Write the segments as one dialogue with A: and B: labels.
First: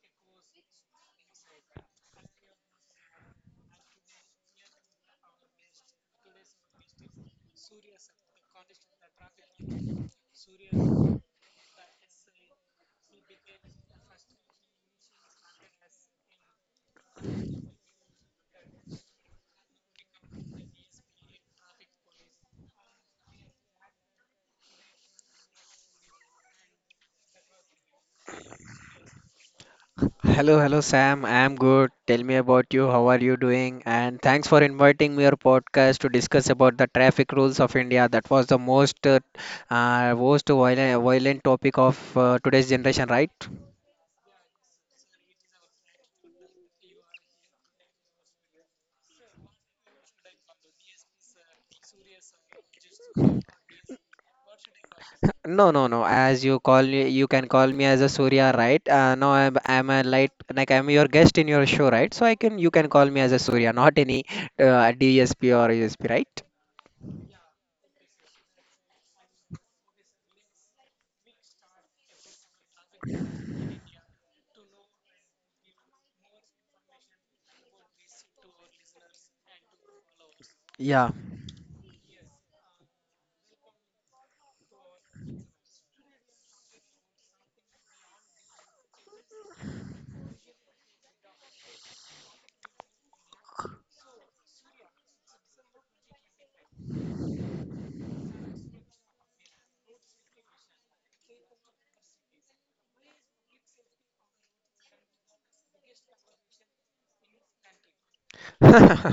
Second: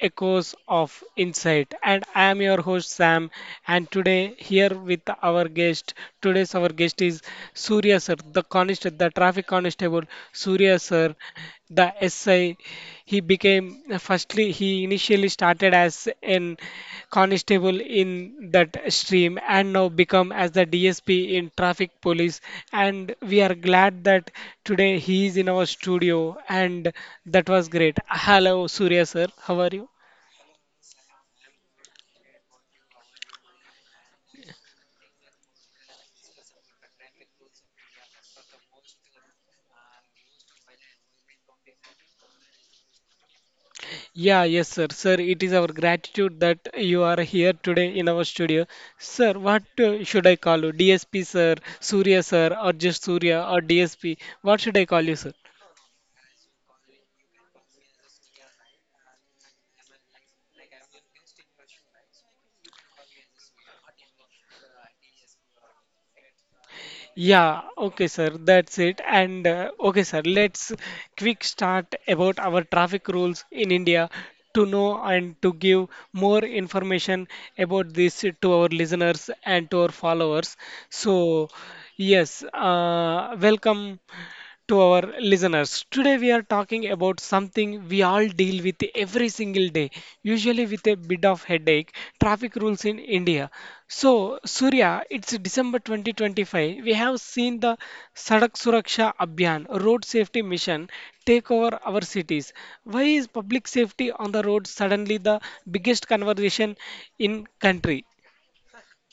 A: Echoes of Insight. And I am your host, Sam. And today, here with our guest, today's our guest is Surya Sir, the traffic constable, Surya Sir, the SI. He initially started as an constable in that stream and now become as the DSP in traffic police, and we are glad that today he is in our studio, and that was great. Hello Surya sir, how are you?
B: Hello, hello Sam. I'm good. Tell me about you. How are you doing? And thanks for inviting me your podcast to discuss about the traffic rules of India. That was the most most violent topic of today's generation, right?
A: Yeah, yes sir. Sir, it is our gratitude that you are here today in our studio. Sir, what should I call you? DSP sir, Surya sir, or just Surya or DSP? What should I call you sir?
B: No, no, no. As you call me, you can call me as a Surya, right? No, I'm a light, like I'm your guest in your show, right? You can call me as a Surya, not any DSP or USP, right?
A: Yeah, okay, sir, that's it. And okay, sir, let's quick start about our traffic rules in India to know and to give more information about this to our listeners and to our followers.
B: Yeah.
A: So, yes, welcome to our listeners. Today, we are talking about something we all deal with every single day, usually with a bit of headache, traffic rules in India. So, Surya, it's December 2025. We have seen the Sadak Suraksha Abhiyan, Road Safety Mission, take over our cities. Why is public safety on the road suddenly the biggest conversation in country?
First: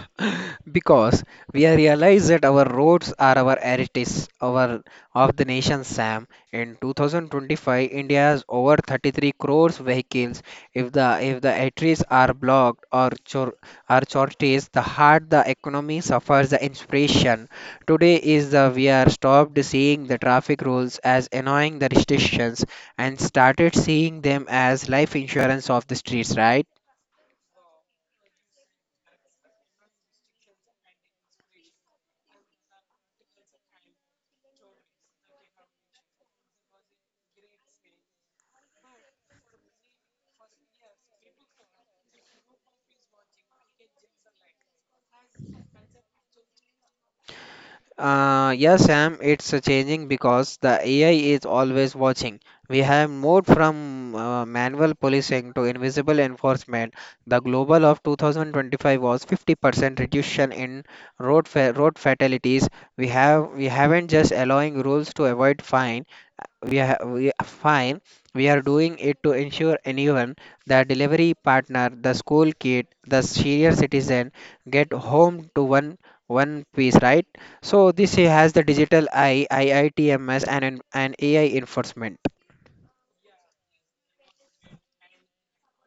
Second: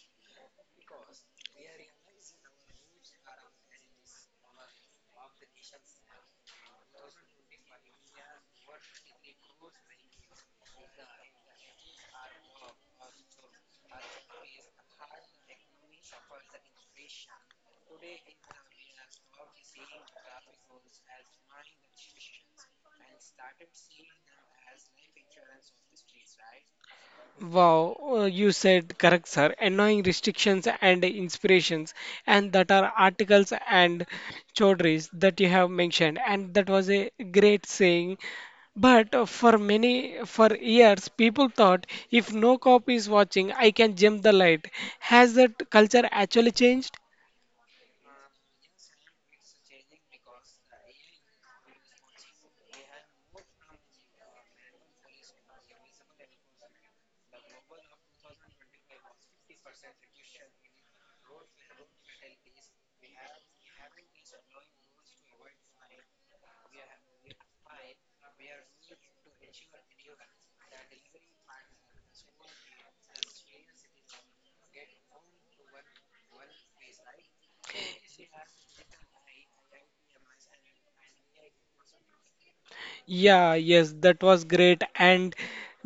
B: Because we are realized that our roads are our heritage our of the nation Sam in 2025 India has over 33 crores vehicles. If the arteries are blocked or are shortage, the heart, the economy suffers. The inspiration today is the we are stopped seeing the traffic rules as annoying the restrictions and started seeing them as life insurance of the streets, right?
A: Wow, you said correct, sir. Annoying restrictions and inspirations, and that are articles and chaudhries that you have mentioned, and that was a great saying. But for years, people thought if no cop is watching, I can jump the light. Has that culture actually changed?
B: Yes, Sam, it's changing because the AI is always watching. We have moved from manual policing to invisible enforcement. The global of 2025 was 50% reduction in road fatalities. We have we haven't just allowing rules to avoid fines. We are fine, we are doing it to ensure anyone, the delivery partner, the school kid, the senior citizen, get home to one piece, right? So this has the digital I iitms and an AI enforcement.
A: Yeah, yes, that was great. And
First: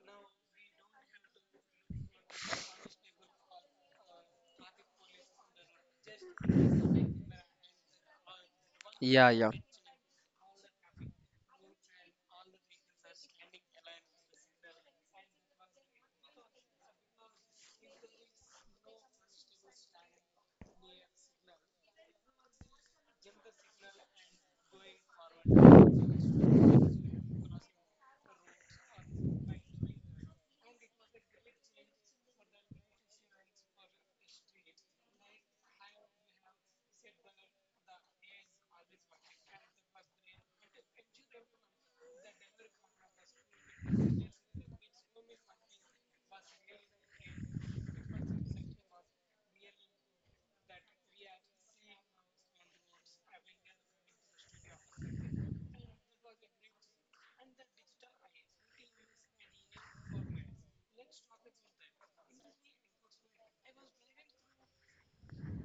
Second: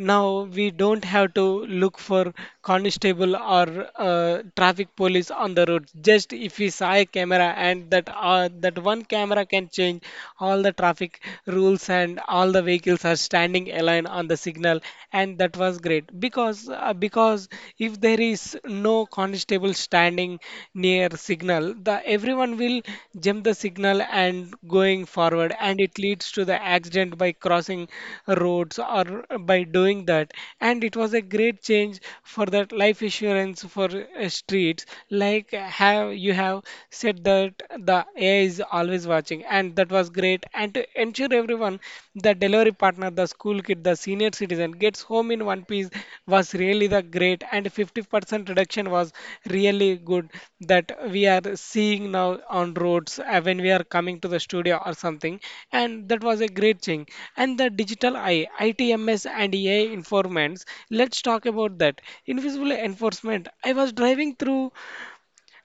A: now we don't have to look for constable or traffic police on the road. Just if we saw a camera, and that one
B: Yeah,
A: camera
B: yeah.
A: can change all the traffic rules, and all the vehicles are standing aligned on the signal. And that was great, because if there is no constable standing near signal, the everyone will jump the signal and going forward, and it leads to the accident by crossing roads or by doing that. And it was a great change for that life insurance for streets. Like have you have said that the AI is always watching, and that was great, and to ensure everyone, the delivery partner, the school kid, the senior citizen gets home in one piece was really the great. And 50% reduction was really good, that we are seeing now on roads, when we are coming to the studio or something, and that was a great thing. And the digital eye ITMS and AI informants, let's talk about that invisible enforcement. I was driving through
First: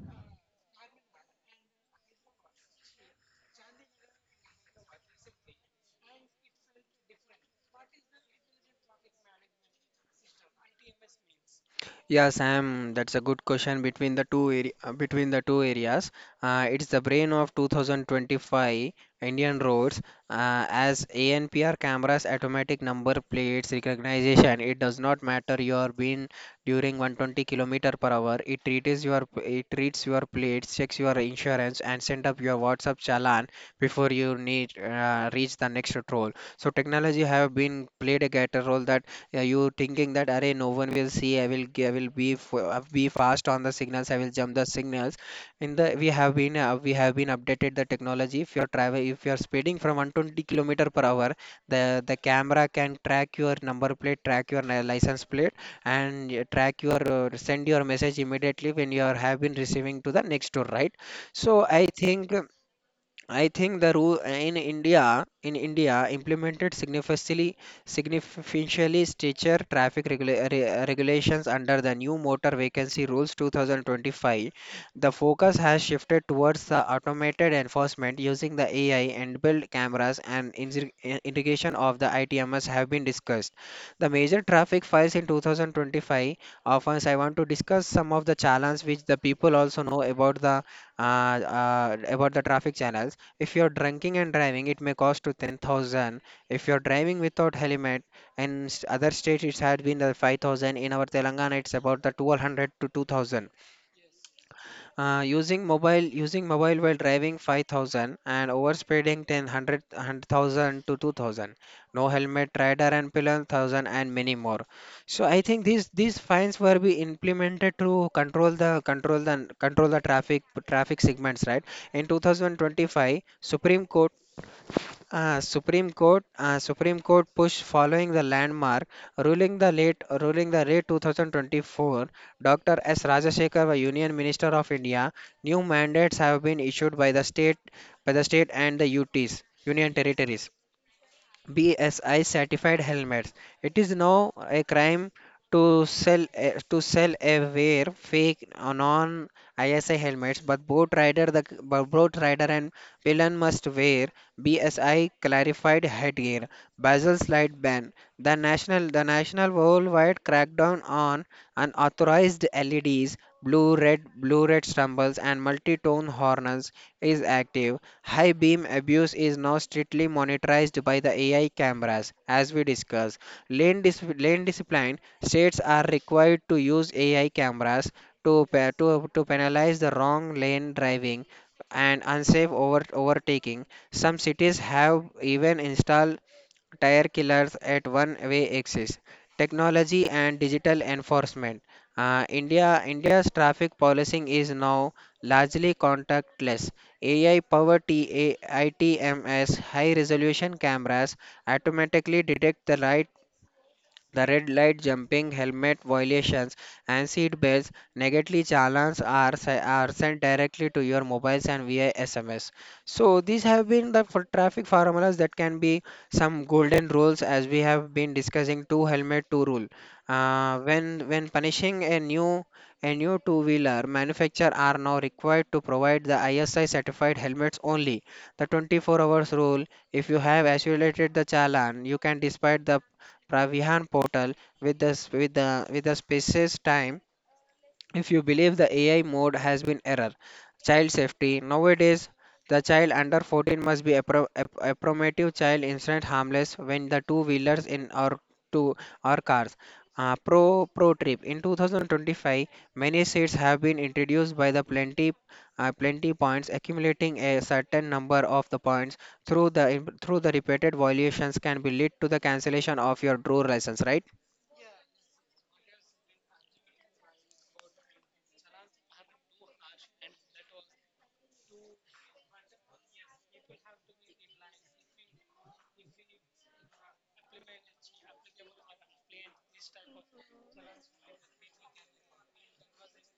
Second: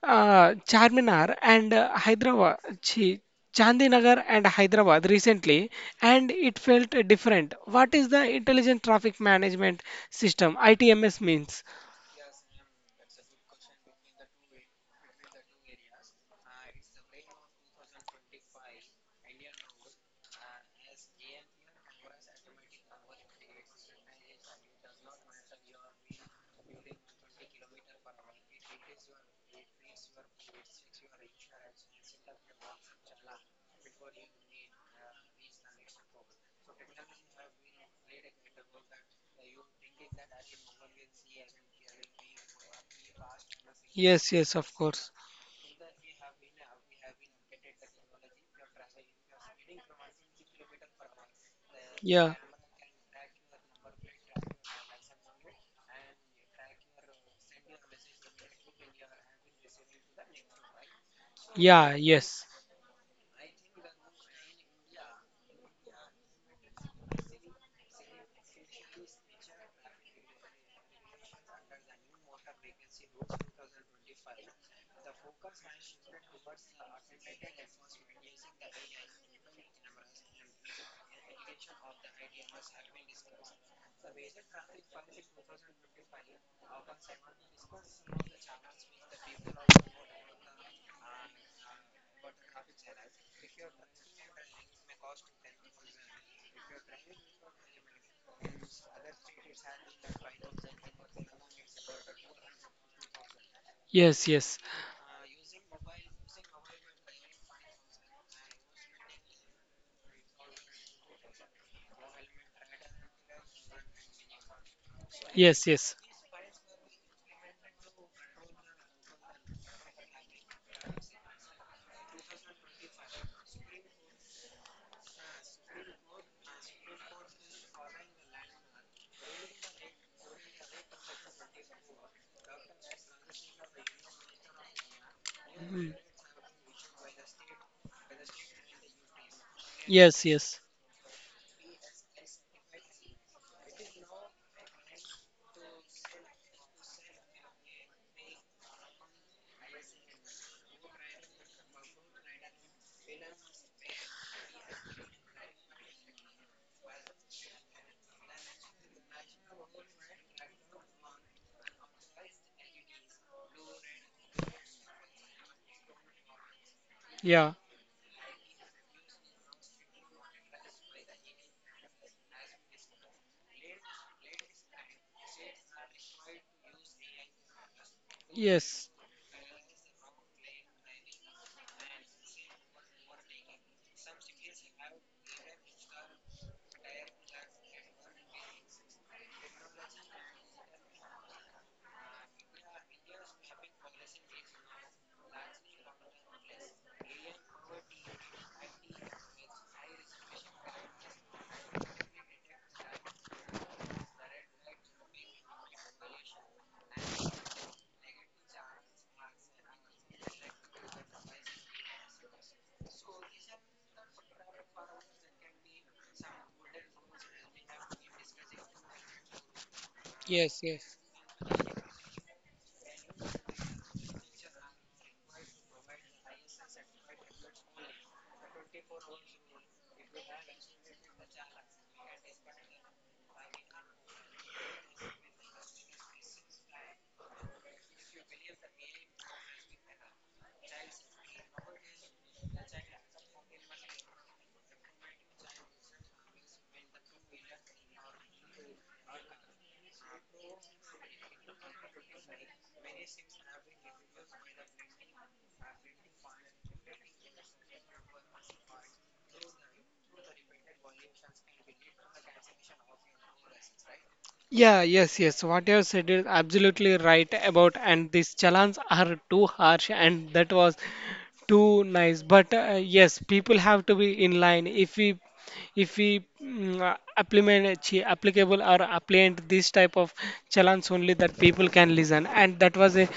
A: Charminar and Chandinagar and Hyderabad recently, and it felt different. What is the Intelligent Traffic Management System? ITMS means.
B: Yeah, Sam, that's a good question between the two area, between the two areas. It's the brain of 2025 Indian roads as ANPR cameras, automatic number plates recognition. It does not matter you are been during 120 kilometer per hour. It treats your plates, checks your insurance, and send up your WhatsApp challan before you need reach the next toll. So technology have been played a greater role that yeah, you thinking that array no one will see. I will g- I will be f- Be fast on the signals. I will
A: Yes, yes,
B: jump the
A: of course.
B: signals. In the we have been updated the technology if you're travel if you're speeding from 120 kilometer per hour. The
A: Yeah,
B: camera can track your number plate, track your license plate and track your send your message immediately when you are have been receiving to the next door, right? so i
A: yeah.
B: think
A: Yes,
B: I think the rule in India implemented significantly stricter traffic regulations under the new motor vacancy rules 2025. The focus has shifted towards the automated enforcement using the AI and build cameras and integration of the ITMS have been discussed. The major traffic files in 2025 offers. I want to discuss some of the challenges which the people also know about the traffic channels. If you're drinking and driving, it may cost to 10,000. If you're driving without helmet, and other states it had been the 5,000. In our Telangana, it's about the 1,200 to 2,000.
A: yes, yes,
B: Using mobile while driving 5,000, and overspeeding 1,000, 100,000 to 2,000. No helmet, rider and pillion 1,000 and many more. So I
A: yes,
B: think these
A: yes.
B: these fines were be implemented to control the control the traffic segments, right? In 2025, Supreme Court push following the landmark ruling the late 2024. Dr. S. Rajasekhar, the Union Minister of India, new
A: Mm.
B: mandates have been issued by the state and the UTs, Union
A: Yes,
B: Territories.
A: yes.
B: BSI certified helmets. It is now a crime to sell a wear fake non ISI helmets, but boat rider the but boat rider and villain must wear BSI clarified headgear. Basil's light ban. The national worldwide crackdown on unauthorized LEDs, blue red stumbles and multi-tone horns is
A: Yeah,
B: active. High beam abuse is now strictly monitored by the AI cameras, as we discussed. Lane discipline states are required to use AI cameras
A: yes,
B: to penalize the wrong lane driving and unsafe overtaking. Some cities have even installed tire killers at one-way axis, technology and digital enforcement. India's traffic policing is now largely contactless. AI powered ITMS high resolution cameras automatically detect the the red light jumping, helmet violations, and seat belts negatively challenged are sent directly to your mobiles and via SMS. So these have been the for traffic formulas that can be some golden rules as we have been discussing two helmet two rule.
A: yes, yes.
B: When punishing a new two-wheeler manufacturer are now required to provide the ISI certified helmets only. The 24 hours rule, if you have accumulated the challan, you can despite the Pravihan portal with the with the spaces time if you believe the AI mode has been error. Child safety nowadays the child under 14 must be appropriate child incident harmless when the two wheelers in our two our cars. Pro trip in 2025 many seats have been introduced by the plenty plenty points accumulating a certain number of the points through the repeated violations can be lead to the cancellation of your draw license, right?
A: Yeah, yes, yes. What you have said is absolutely right about, and these challans are too harsh, and that was too nice. But yes, people have to be in line. If we implement applicable or appliant this type of challenge, only that people can listen, and that was a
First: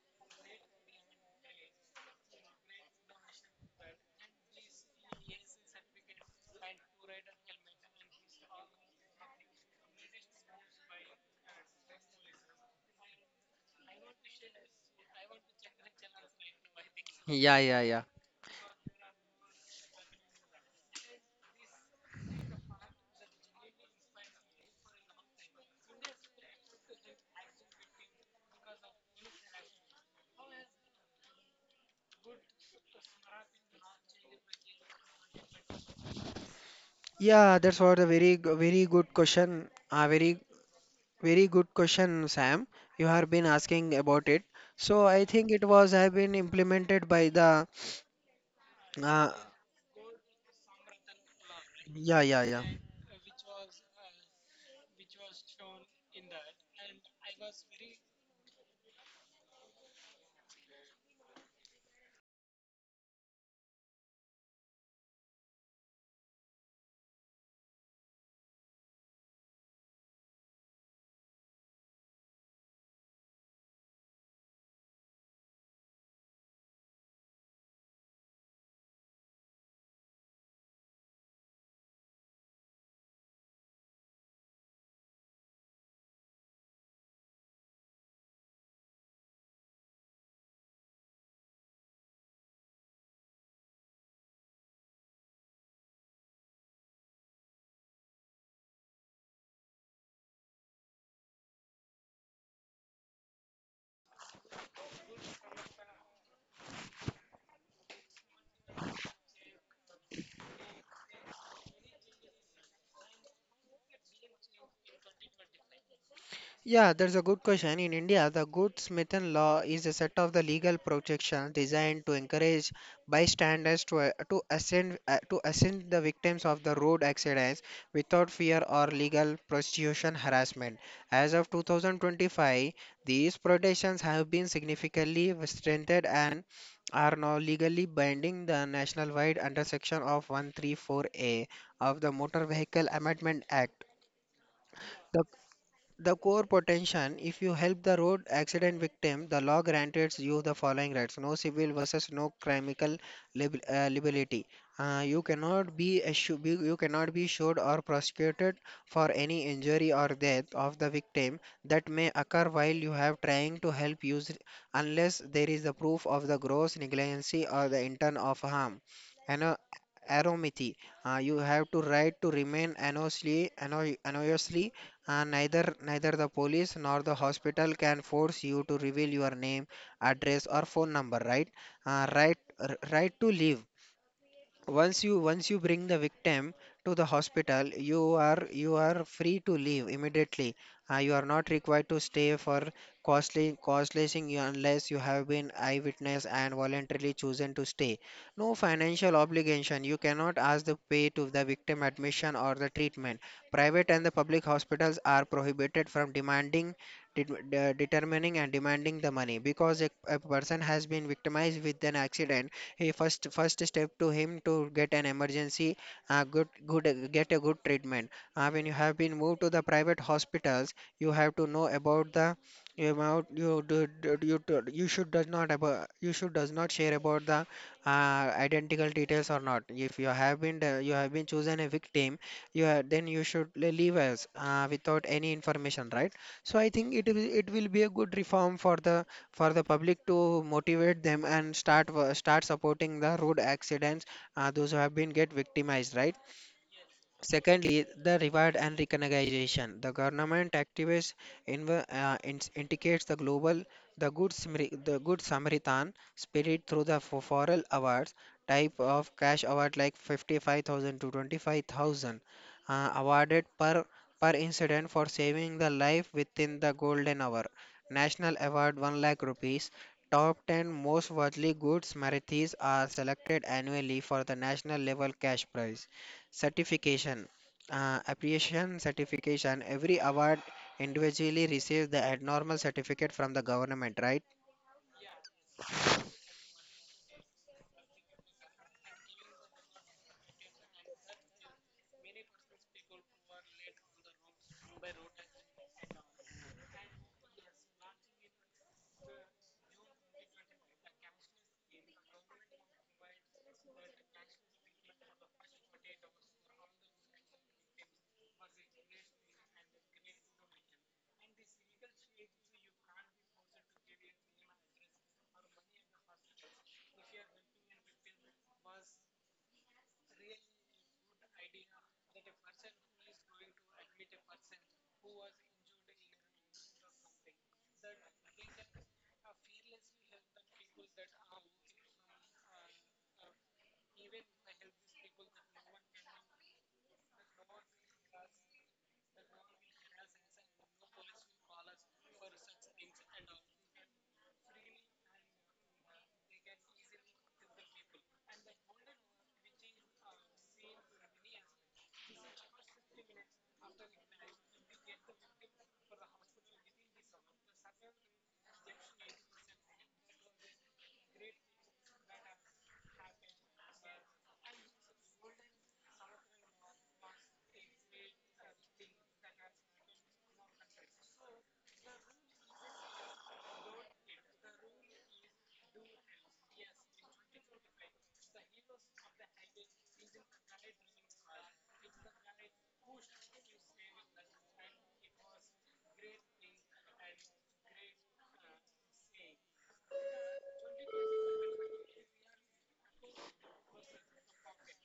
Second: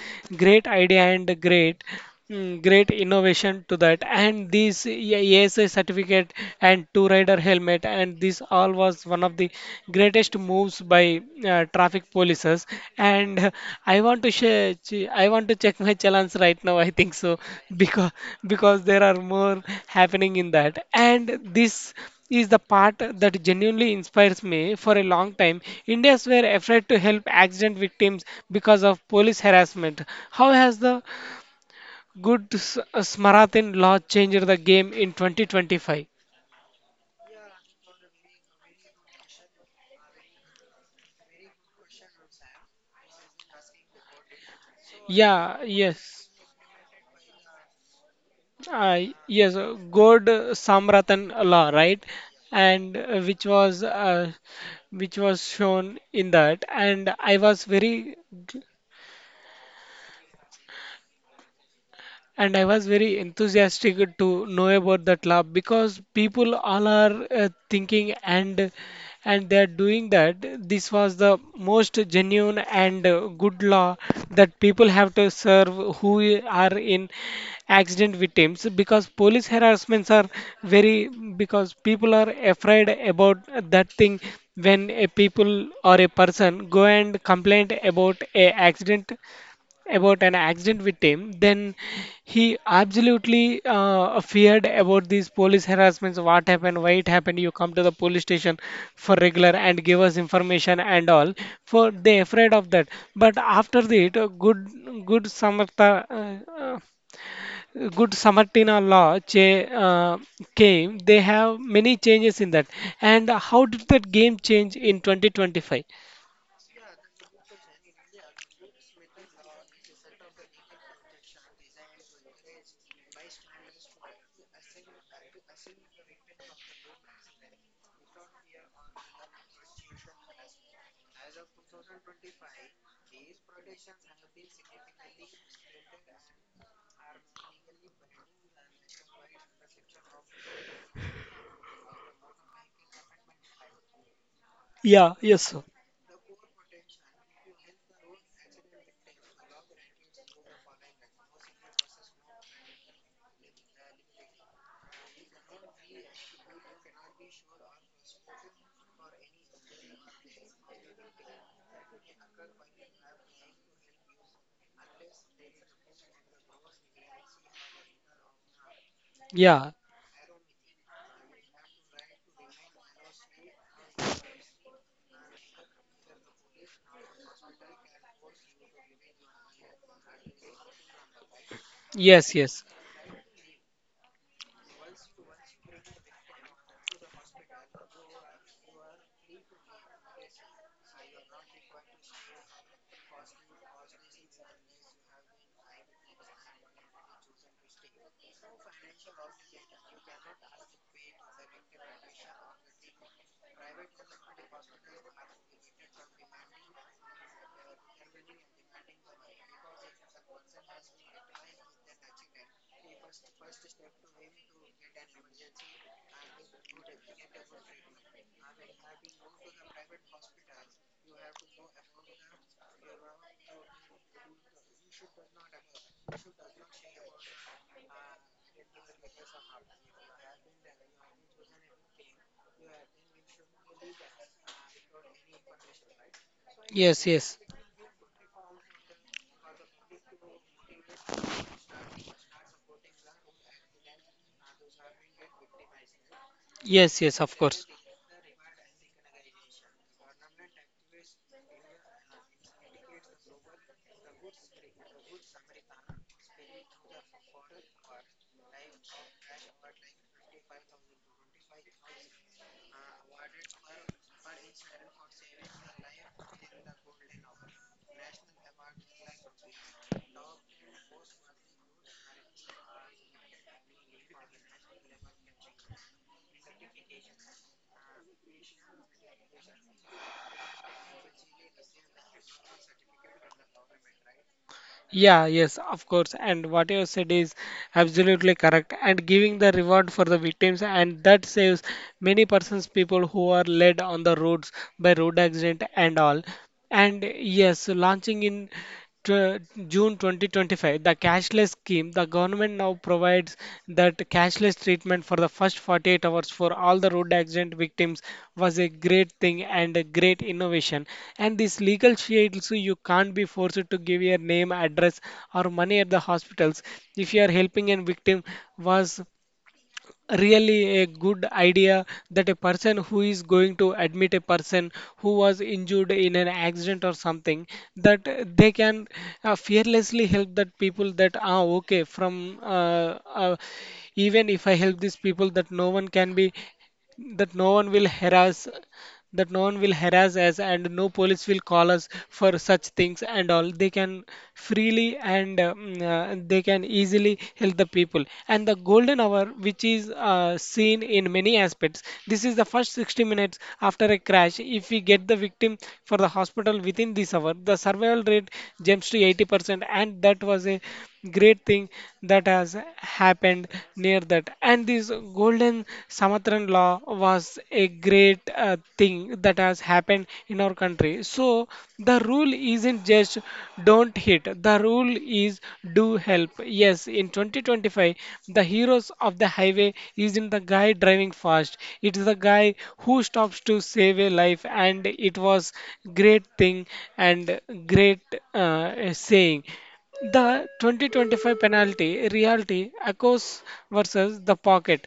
A: great idea and a great great innovation to that. And this, yeah, ASI certificate and two rider helmet, and this all was one of the greatest moves by traffic polices, and I want to share. I want to check my challenge right now. I think so,
B: Yeah, yeah, yeah.
A: because there are more happening in that. And this is the part that genuinely inspires me. For a long time, Indians were afraid to help accident victims because of police harassment. How has the good Smarathin law changed the game in 2025?
B: Yeah, that's what very good question. A very very good question, Sam. You have been asking about it. So I think
A: Yeah.
B: it was have
A: Yes.
B: been implemented by the
A: Uh,
B: uh,
A: yes, God Samratan law, right?
B: yeah, yeah, yeah.
A: And which was which was shown in that. And I was very, and I was very enthusiastic to know about that lab, because people all are thinking, and they are doing that. This was the most genuine and good law, that people have to serve who are in accident victims, because police harassments are very, because people are afraid about that thing. When a people or a person go and complain about an accident with him, then he absolutely feared about these police harassments. What happened? Why it happened? You come to the police station for regular and give us information and all. For they afraid of that. But after that, good good Samartina law came. They have many changes in that. And how did that game change in 2025?
B: Yeah, that's a good question. In India, the Good-Samaritan law is a set of the legal protections designed to encourage bystanders to assist the victims of the road accidents without fear or legal prosecution harassment. As of 2025, these protections have been significantly strengthened and are now legally binding. The national-wide under section of 134A of the Motor Vehicle Amendment Act.
A: Yeah. Yes, sir.
B: The core potential, if you help the road accident victim, the law grants you the following rights. No civil versus no criminal liability. You cannot be sued or prosecuted for any injury or death of the victim that may occur while you have trying to help use unless there is the proof of the gross negligence or the intent of harm. Ano-
A: Yeah.
B: Anonymity. You have to right to remain anonymously. Neither the police nor the hospital can force you to reveal your name, address, or phone number, right?
A: Yes. Yes.
B: Right to live. Once you bring the victim to the hospital. You are free to leave immediately. You are not required to stay for costly costlessing you unless you have been eyewitness and voluntarily chosen to stay. No financial obligation, you cannot ask the pay to the victim admission or the treatment. Private and the public hospitals are prohibited from demanding determining and demanding the money because a person has been victimized with an accident, he first step to him to get an emergency good get a good treatment. When you have been moved to the private hospitals, you have to know about the about you do, do- you should does not share about the identical details or not. If you have been you have been chosen a victim you have, then you should leave us without any information, right? so I think it
A: Yes.
B: will
A: Yes.
B: It will be a good reform for the public to motivate them and start start supporting the road accidents, those who have been get victimized, right?
A: Yes, yes, of course.
B: Secondly, the reward and recognition. The government activists indicates the global, the good Samaritan spirit through the foral awards type of cash award like 55,000 to 25,000 awarded per incident for saving the life within the golden hour. National award 1 lakh rupees. Top 10 most worldly good Samaritans are selected annually for the national level cash prize. Certification, appreciation certification. Every award individually receives the abnormal certificate from the government, right?
A: Yeah, yes, of course. And what you said is absolutely correct. And giving the reward for the victims, and that saves many persons, people who are led on the roads by road accident and all. And yes, launching in tw- June 2025, the cashless scheme, the government now provides that cashless treatment for the first 48 hours for all the road accident victims, was a great thing and a great innovation. And this legal shield, so you can't be forced to give your name, address, or money at the hospitals if you are helping a victim, was really a good idea. That a person who is going to admit a person who was injured in an accident or something, that they can fearlessly help that people, that okay, from even if I help these people, that no one can be, that no one will harass that no one will harass us, and no police will call us for such things and all. They can freely and they can easily help the people. And the golden hour, which is seen in many aspects, this is the first 60 minutes after a crash. If we get the victim for the hospital within this hour, the survival rate jumps to 80%, and that was a great thing that has happened near that. And this golden Samatran law was a great thing that has happened in our country. So the rule isn't just don't hit, the rule is do help. Yes, in 2025, the heroes of the highway isn't the guy driving fast, it is the guy who stops to save a life, and it was great thing and great saying. The 2025 penalty reality echoes versus the pocket.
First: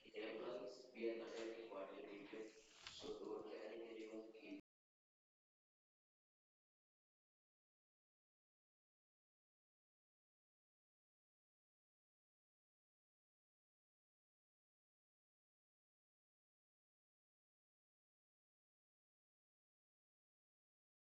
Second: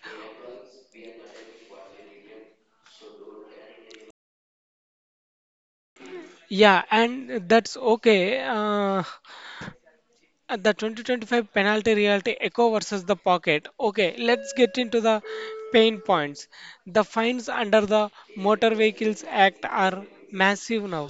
A: Yeah, and that's okay. The 2025 penalty reality echo versus the pocket. Okay, let's get into the pain points. The fines under the Motor Vehicles Act are massive now.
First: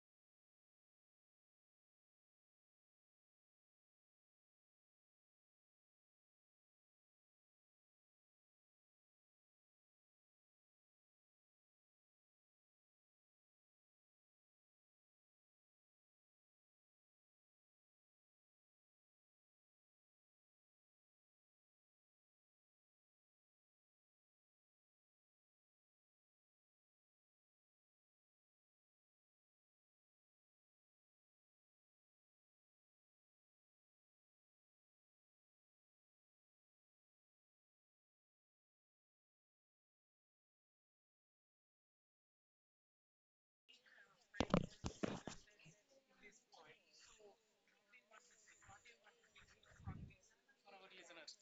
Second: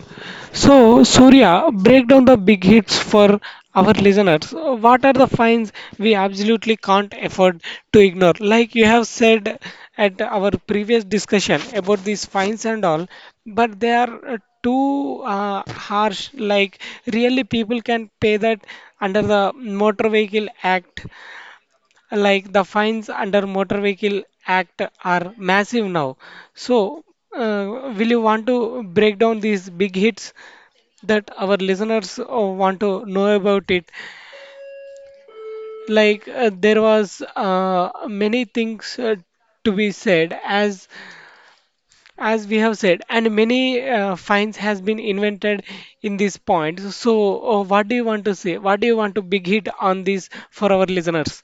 A: So, Surya, break down the big hits for our listeners. What are the fines we absolutely can't afford to ignore? Like you have said at our previous discussion about these fines and all, but they are too harsh. Like, really, people can pay that under the Motor Vehicle Act. Like, the fines under Motor Vehicle Act are massive now. So, will you want to break down these big hits that our listeners want to know about it? Like there was many things to be said, as we have said, and many finds has been invented in this point. So, what do you want to say? What do you want to big hit on this for our listeners?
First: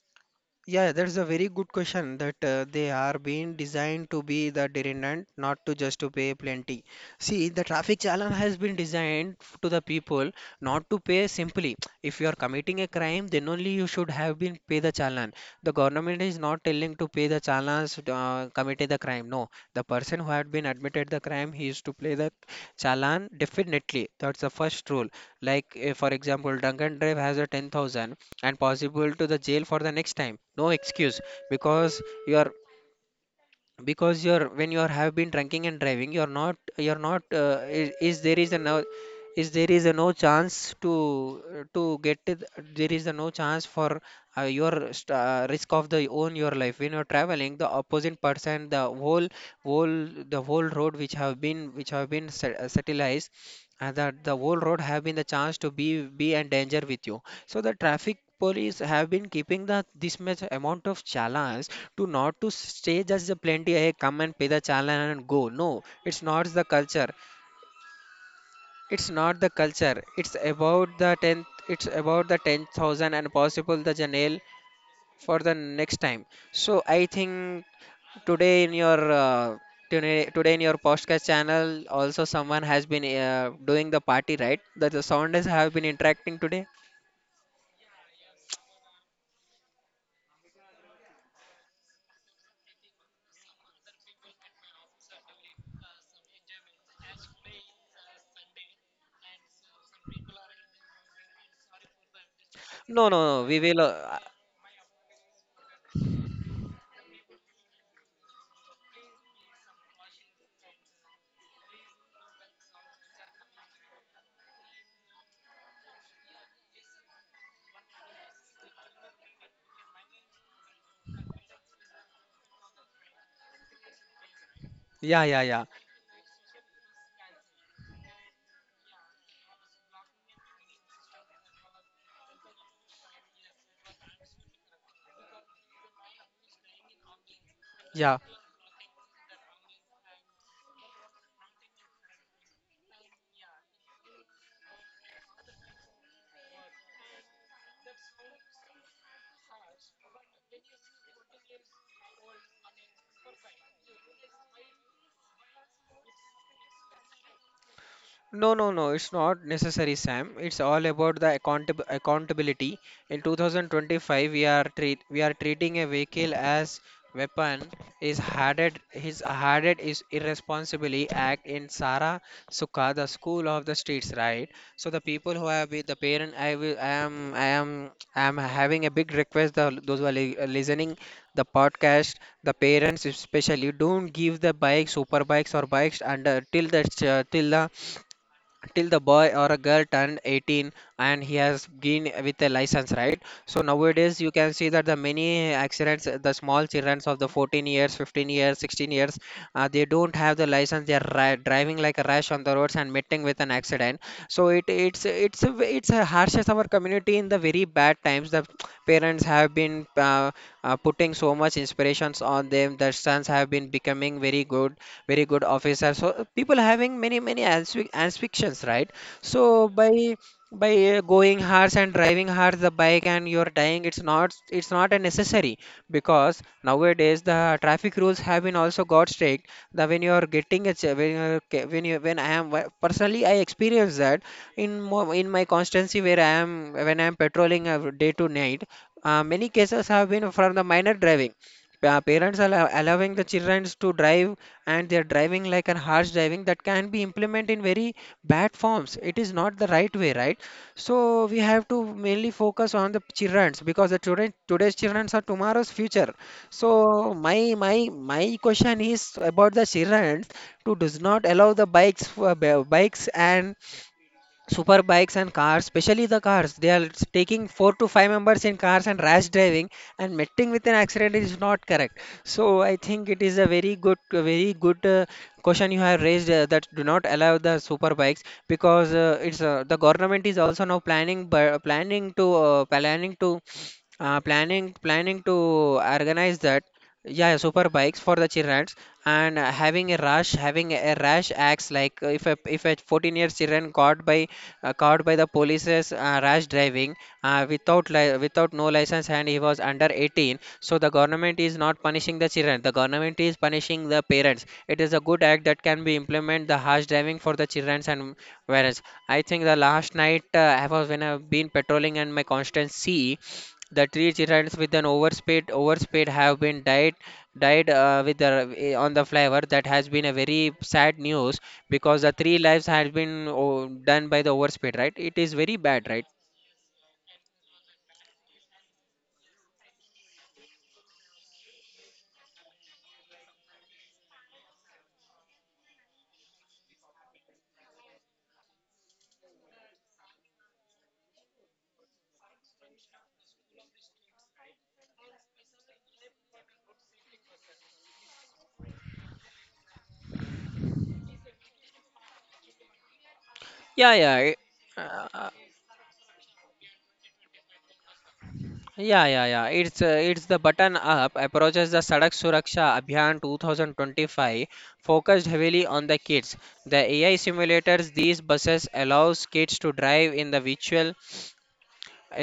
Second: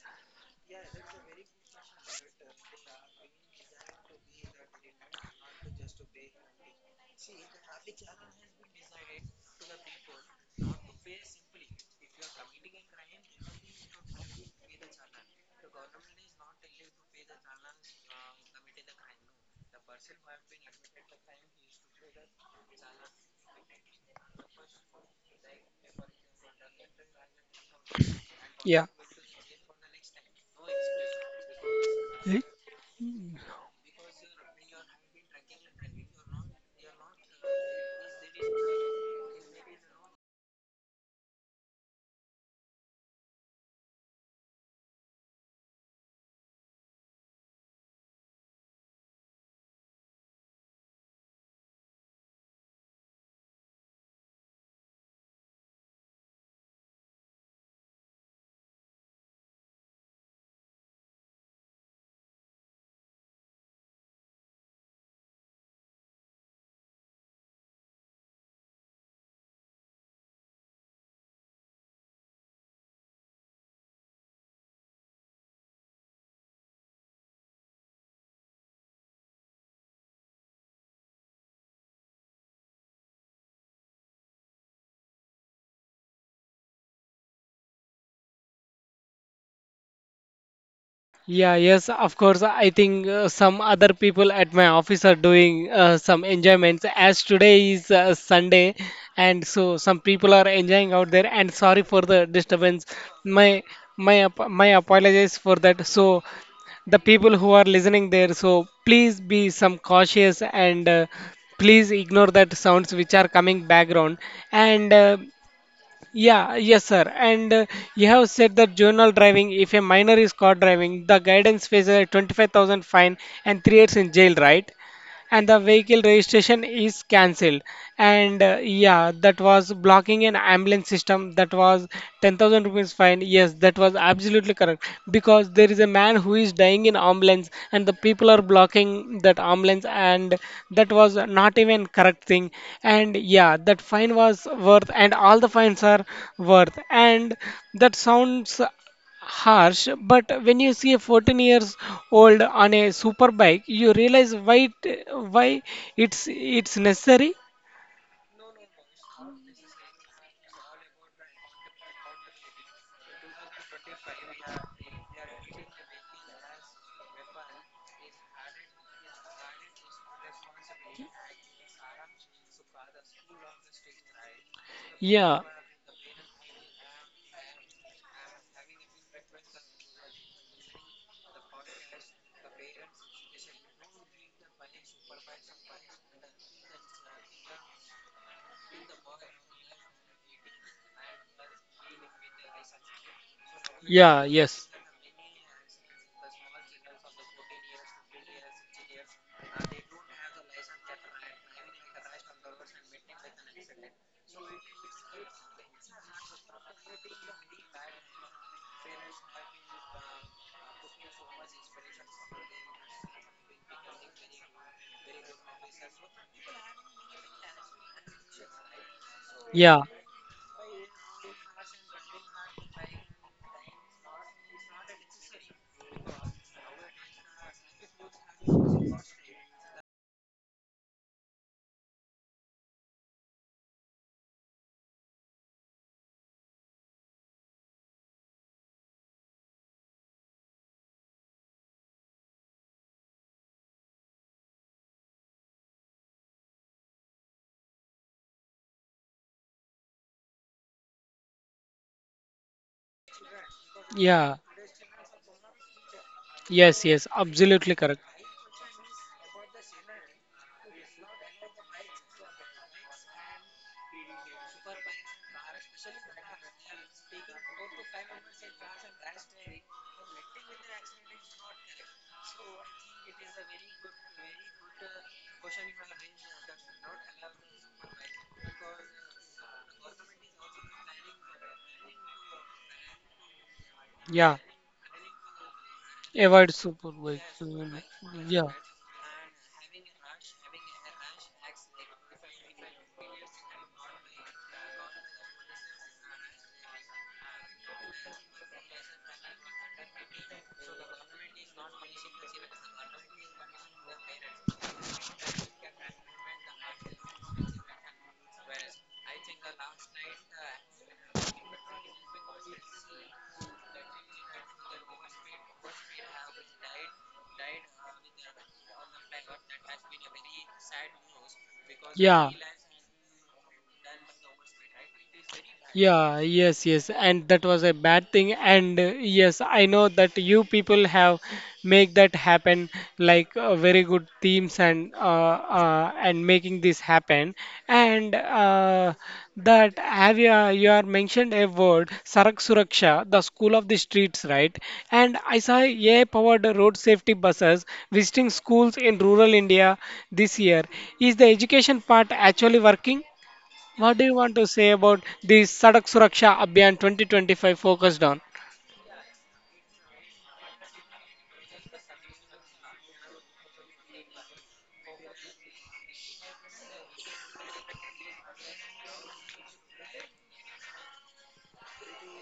B: Yeah, that's a very good question that they are being designed to be the deterrent, not to just to pay plenty. See, the traffic challenge has been designed to the people not to pay simply. If you are committing a crime, then only you should have been pay the challenge. The government is not telling to pay the challenge committed the crime. No, the person who had been admitted the crime, he is to pay the challenge definitely. That's the first rule. Like for example, drunken drive has a 10,000 and
A: Yeah.
B: possible to the jail for the next time, no excuse because you are because you're when you are have been drinking and driving you're not is there is a no is there is a no chance to get it. There is a no chance for risk of the own your life when you're traveling the opposite person, the whole whole road which have been satellized, and that the whole road have been the chance to be and danger with you. So the traffic police have been keeping the this much amount of challenge to not to stay just the plenty. Hey, come and pay the challenge and go. No, it's not the culture. It's not the culture. It's about the tenth. It's about the 10,000 and possible the jail for the next time. So I think today in your uh, today in your podcast channel also someone has been doing the party, right? That the sound has have been interacting today.
A: Yeah, yes, of course. I think some other people at my office are doing some enjoyments, as today is Sunday, and so some people are enjoying out there. And sorry for the disturbance.
B: No, no, no. We
A: My
B: will.
A: my ap- my apologies for that. So the people who are listening there, so please be some cautious, and please ignore that sounds which are coming background, and. Yeah, yes, sir. And you have said that juvenile driving, if a minor is caught driving, the guidance faces a 25,000 fine and 3 years in jail, right?
B: Yeah, yeah,
A: And the
B: yeah.
A: vehicle registration is cancelled. And yeah, that was blocking an ambulance system, that was 10,000 rupees fine. Yes, that was absolutely correct, because there is a man who is dying in ambulance and the
B: Yeah,
A: people are blocking that ambulance, and that was not even correct thing. And yeah, that fine was worth, and all the fines are worth. And that sounds harsh, but when you see a 14 years old on a super bike, you realize why it, why it's necessary.
B: No, no, no, it's not necessary, Sam. It's all about the accountability. In 2025, we are treating a vehicle as weapon. Is hardened, his hardened is irresponsibly act in Sara Sukha, the school of the streets, right? So the people
A: Yeah,
B: who have been the parent, I will, I am, I am, I am having a big request. The, those who are li listening the podcast, the parents especially, don't give the bikes, super bikes or bikes under till the ch- till the boy or a girl turned 18 and he has been with a license, right? So nowadays
A: yeah,
B: you can see
A: yes.
B: that the many accidents, the small children of the 14 years, 15 years, 16 years, they don't have the license, they are driving like a rash on the roads and meeting with an accident. So it it's a, ve- it's a harshes our community in the very bad times. The parents have been putting so much inspirations on them, their sons have been becoming very good, very good officer. So people having many many aspirations, right? So
A: Yeah,
B: by going hard and driving hard the bike and you're dying, it's not, it's not a necessary, because nowadays the traffic rules have been also got strict. That when you're getting a ch- when you're, ca- when you when I am personally I experienced that in my constancy where I am patrolling, day to night, many cases have been from the minor driving. Parents are allowing the children to drive and they're driving like an harsh driving that can be implemented in very bad forms. It is not the right way, right? So we have to mainly focus on the childrens, because the children
A: yeah,
B: today's childrens are tomorrow's future.
A: yes, yes,
B: So
A: absolutely correct.
B: my question is about the childrens, to does not allow the bikes and super bikes and cars, especially the cars. They are taking four to five members in cars and rash driving and meeting with an accident is not correct. So I think it is a very good, a very good, question you have raised, that do not allow the super bikes, because it's the government is also now planning bu- planning to planning to
A: Yeah,
B: planning planning to organize
A: avoid
B: that.
A: super
B: Yeah,
A: bikes.
B: super bikes for the
A: Yeah.
B: childrens and having a rush, having a rash acts like if a 14 years children caught by the police's rash driving, without no license, and he was under 18. So the government is not punishing the children. The government is punishing the parents. It is a good act that can be implement the harsh driving for the children. And whereas I think the last night, I was when I've been patrolling in my constituency, the three children with an overspate have been died with the, eh, on the flyover. That has been a very sad news, because the
A: Yeah.
B: three lives had been, oh, done by the overspate, right? It is very bad, right?
A: Yeah, yes, yes, and that was a bad thing. And yes, I know that you people have make that happen, like very good themes, and making this happen. And that, have you you are mentioned a word Sarak Suraksha, the school of the streets, right? And I saw AI-powered road safety buses visiting schools in rural India this year. Is the education part actually working?
B: Yeah,
A: What do you
B: yeah.
A: want to say about
B: Uh,
A: the Sadak Suraksha Abhiyan 2025 focused on?
B: yeah, yeah, yeah. It's the button up approaches. The Sadak Suraksha Abhiyan 2025 focused heavily on the kids. The AI simulators, these buses allows kids to drive in the virtual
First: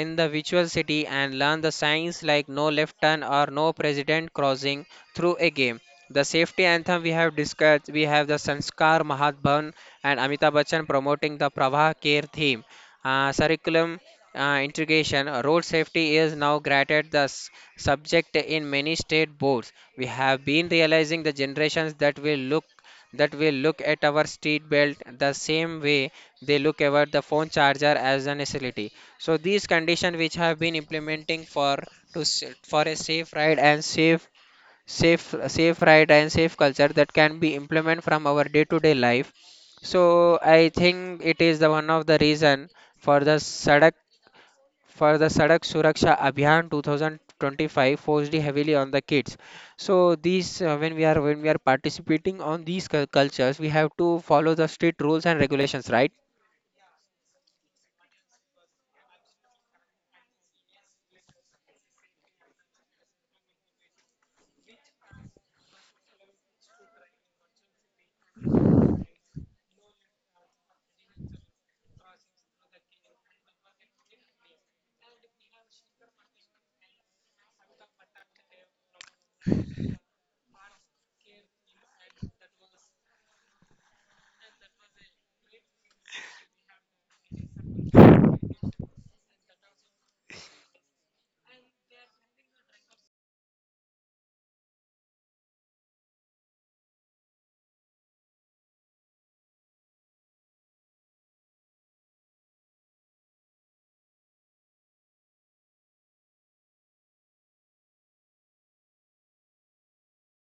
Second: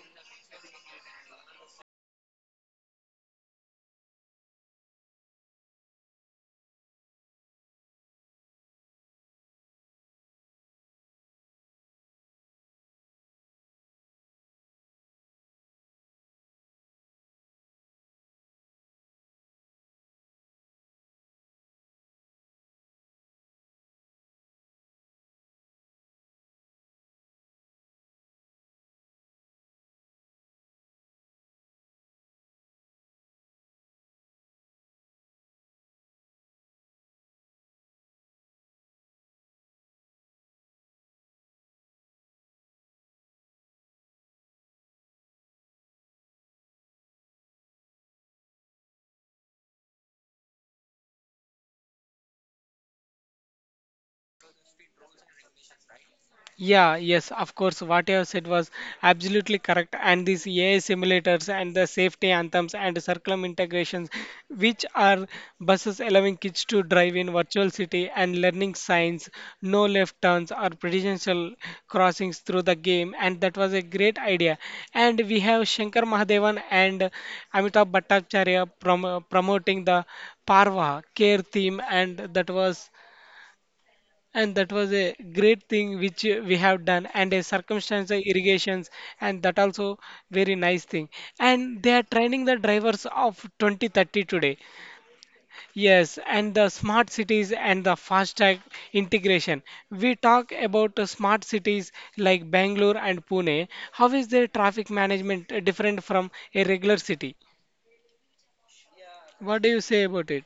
B: in the virtual city and learn the signs like no left turn or no president crossing through a game. The safety anthem, we have discussed. We have the Sanskar Mahatbhan and Amitabh Bachchan promoting the Prabha Care theme. Curriculum integration, road safety is now granted the subject in many state boards. We have been realizing the generations that will look at our street belt the same way they look at the phone charger as a necessity. So these conditions which have been implementing for for a safe ride and safe ride and safe culture that can be implemented from our day to day life. So I think it is the one of the reason for the Sadak Suraksha Abhiyan 2025 forced heavily on the kids. So these when we are participating on these cultures, we have to follow the strict rules and regulations, right?
A: Yeah, yes, of course. What you have said was absolutely correct. And these AI simulators and the safety anthems and curriculum integrations, which are buses allowing kids to drive in virtual city and learning signs, no left turns or prudential crossings through the game. And that was a great idea. And we have Shankar Mahadevan and Amitabh Bhattacharya promoting the Parva care theme, and that was a great thing which we have done, and a circumstantial irrigations, and that also very nice thing. And they are training the drivers of 2030 today. Yes, and the smart cities and the fast track integration, we talk about smart cities like Bangalore and Pune. How is their traffic management different from a regular city? What do you say about it?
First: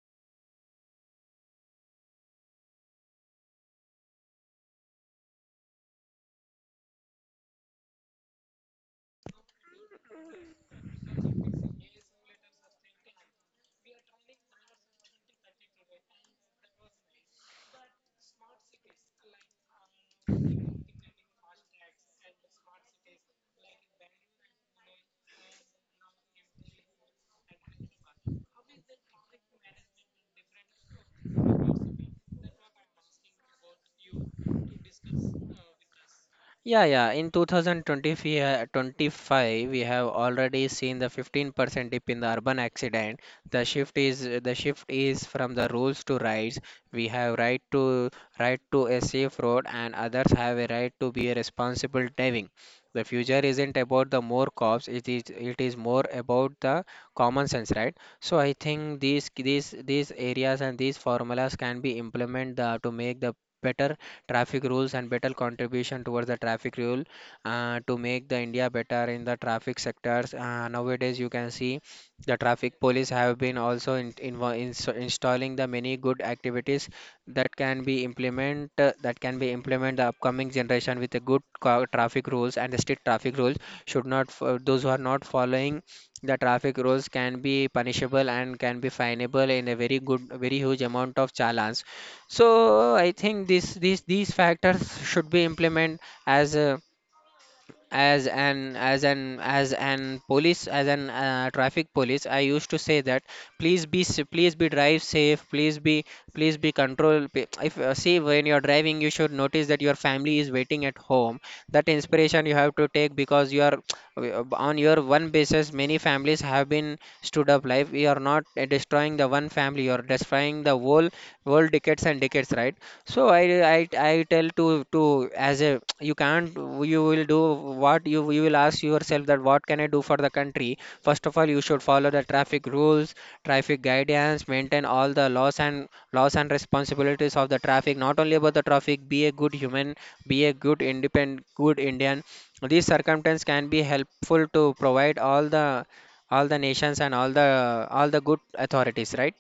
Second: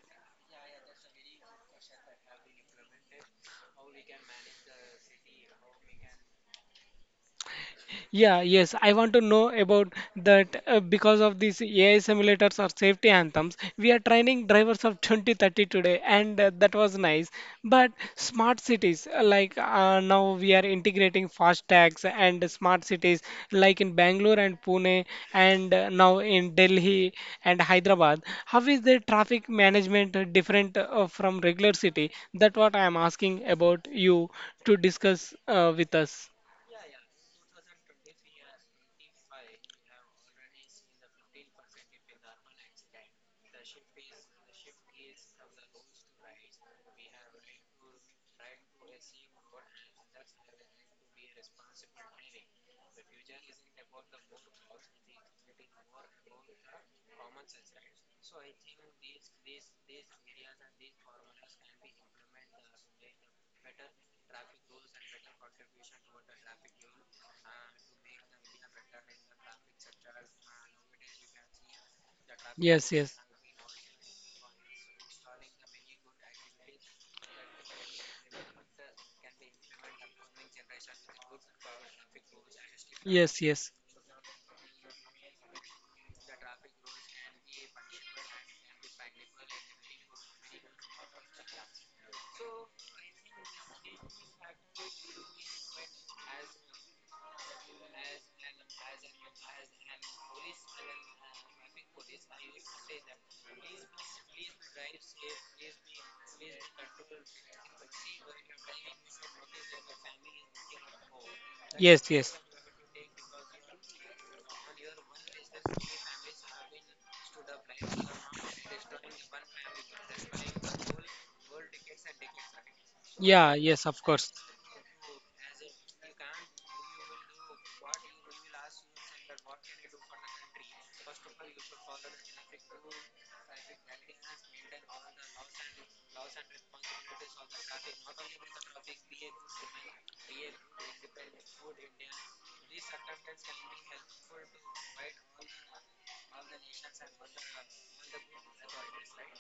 A: Yeah, yes, I want to know about that, because of these AI simulators or safety anthems, we are training drivers of 2030 today, and that was nice. But smart cities, like now we are integrating fast tags and smart cities, like in Bangalore and Pune, and now in Delhi and Hyderabad. How is the traffic management different from regular city? That's what I am asking about you to discuss with us.
B: Yeah, yeah. In 25, we have already seen the 15% dip in the urban accident. The shift is from the rules to rights. We have right to a safe road, and others have a right to be a responsible driving. The future isn't about the more cops. It is more about the common sense, right? So I think these areas and these formulas can be implemented to make the better traffic rules and better contribution towards the traffic rule to make the India better in the traffic sectors. Nowadays, you can see the traffic
A: Yes,
B: police
A: yes.
B: have been also in, ins installing the many good activities that can be implement, the upcoming generation with a good traffic rules and the strict traffic
A: Yes,
B: rules.
A: yes.
B: Should not those who are not following the traffic rules can be punishable and can be finable in a very good, very huge amount of challenge. So I think this these factors should be implemented as a, as an as an as an police as an traffic police, I used to say that please please be, drive safe, please be please be control. If, see, when you're driving, you should notice that your family is waiting at home. That
A: Yes, yes.
B: inspiration you have to take, because you are, on your one basis many families have been stood up life. We are not, destroying the one family, you are destroying the whole world, decades and decades, right? So I
A: Yeah, yes,
B: I
A: of
B: I
A: course.
B: tell to as a you can't, you will do, what you will ask yourself, that what can I do for the country? First of all, you should follow the traffic rules, traffic guidance, maintain all the laws and responsibilities of the traffic. Not only about the traffic, be a good human, be a good independent, good Indian. These circumstances can be helpful to provide all the nations and all the good authorities, right?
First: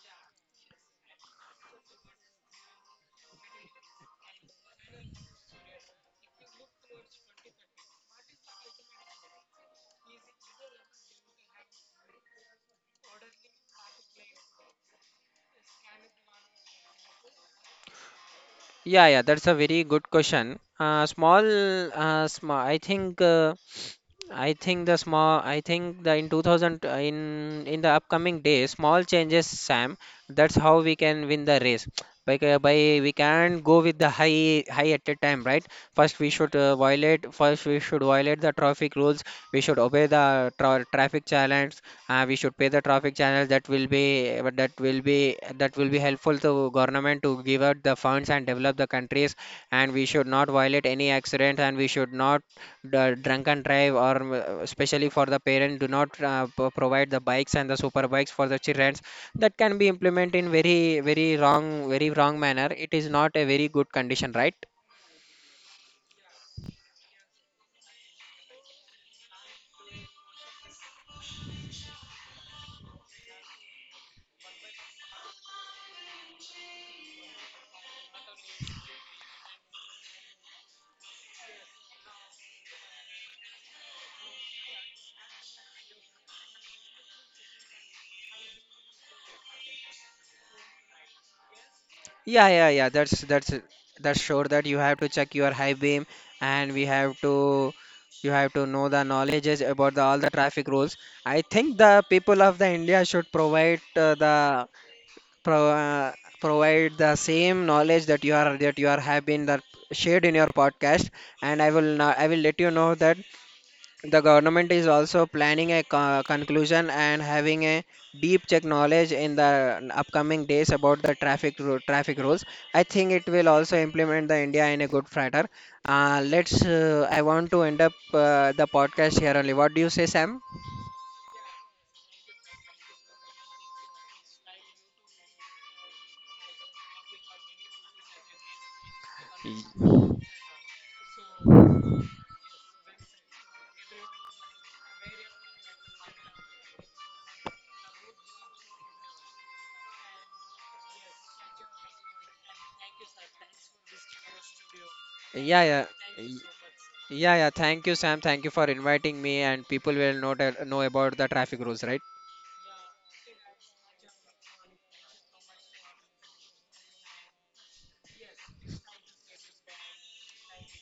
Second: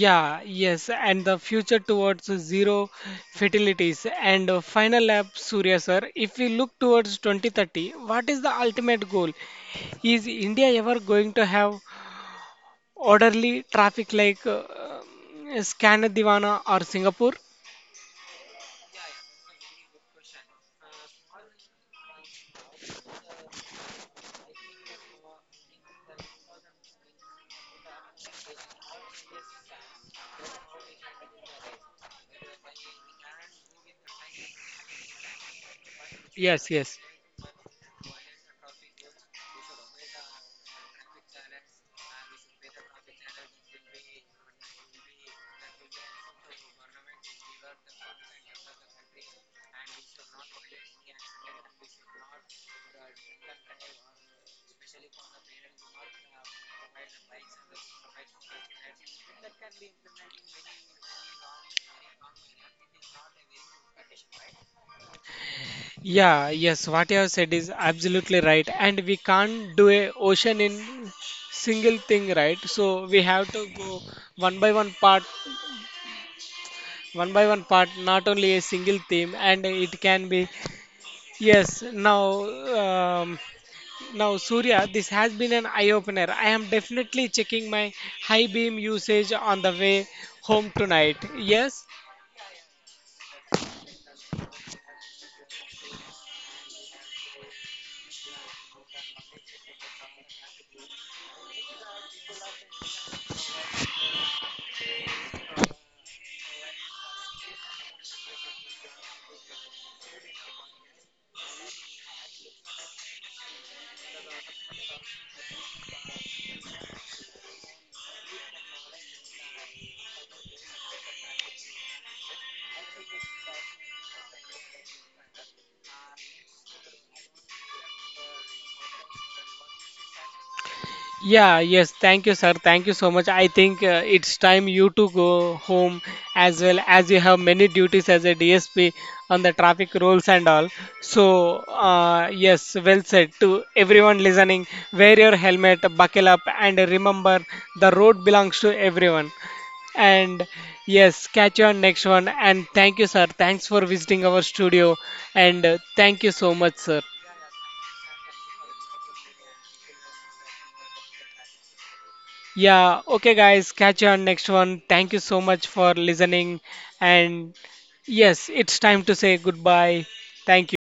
A: Yeah, yes, and the future towards zero fatalities, and final lap, Surya sir. If we look towards 2030, what is the ultimate goal? Is India ever going to have orderly traffic like Scandinavia or Singapore?
B: Yeah, yeah, that's a very good question. Small, sm I think the small, I think the in 2000, in the upcoming days, small changes, Sam. That's how we can win the race. By ca- by, we can not go with the high at a time, right? First, we should
A: Yes, yes.
B: violate the traffic rules. We should obey the traffic challenge. We should pay the traffic challenge. That will be, that will be helpful to government to give out the funds and develop the countries. And we should not violate any accidents. And we should not the drunk and drive, or especially for the parent, do not provide the bikes and the super bikes for the children, that can be implemented in very, very wrong manner. It is not a very good condition, right?
A: Yeah, yes, what you have said is absolutely right. And we can't do a ocean in single thing, right? So we have to go one by one part, one by one part, not only a single theme, and it can be yes. Now, um, now Surya, this has been an eye opener. I am definitely checking my high beam usage on the way home tonight. Yes,
B: Yeah, yeah, yeah. That's sure that you have to check your high beam, and we have to, you have to know the knowledges about the all the traffic rules. I think the people of the India should provide, uh, the pro, uh, provide the same knowledge that you are have been that shared in your podcast. And I will not, I will let you know that the government is also planning a conclusion and having a deep check knowledge in the upcoming days about the traffic rules. I think it will also implement the india in a good frater. Let's I want to end up the podcast here only. What do you say, Sam?
A: yeah, yes, thank you, sir. Thank you so much. I think it's time you to go home, as well as you have many duties as a DSP on the traffic rules and all. So, yes, well said to everyone listening. Wear your helmet, buckle up, and remember the road belongs to everyone. And yes, catch you on next one. And thank you, sir. Thanks for visiting our studio.
B: Yeah,
A: And thank
B: yeah.
A: you so much, sir.
B: Yeah, yeah. Thank you, Sam. Thank you for inviting me. And people will not know about the traffic rules, right?
A: Yeah, okay, guys, catch you on next one. Thank you so much for listening. And yes, it's time to say goodbye. Thank you.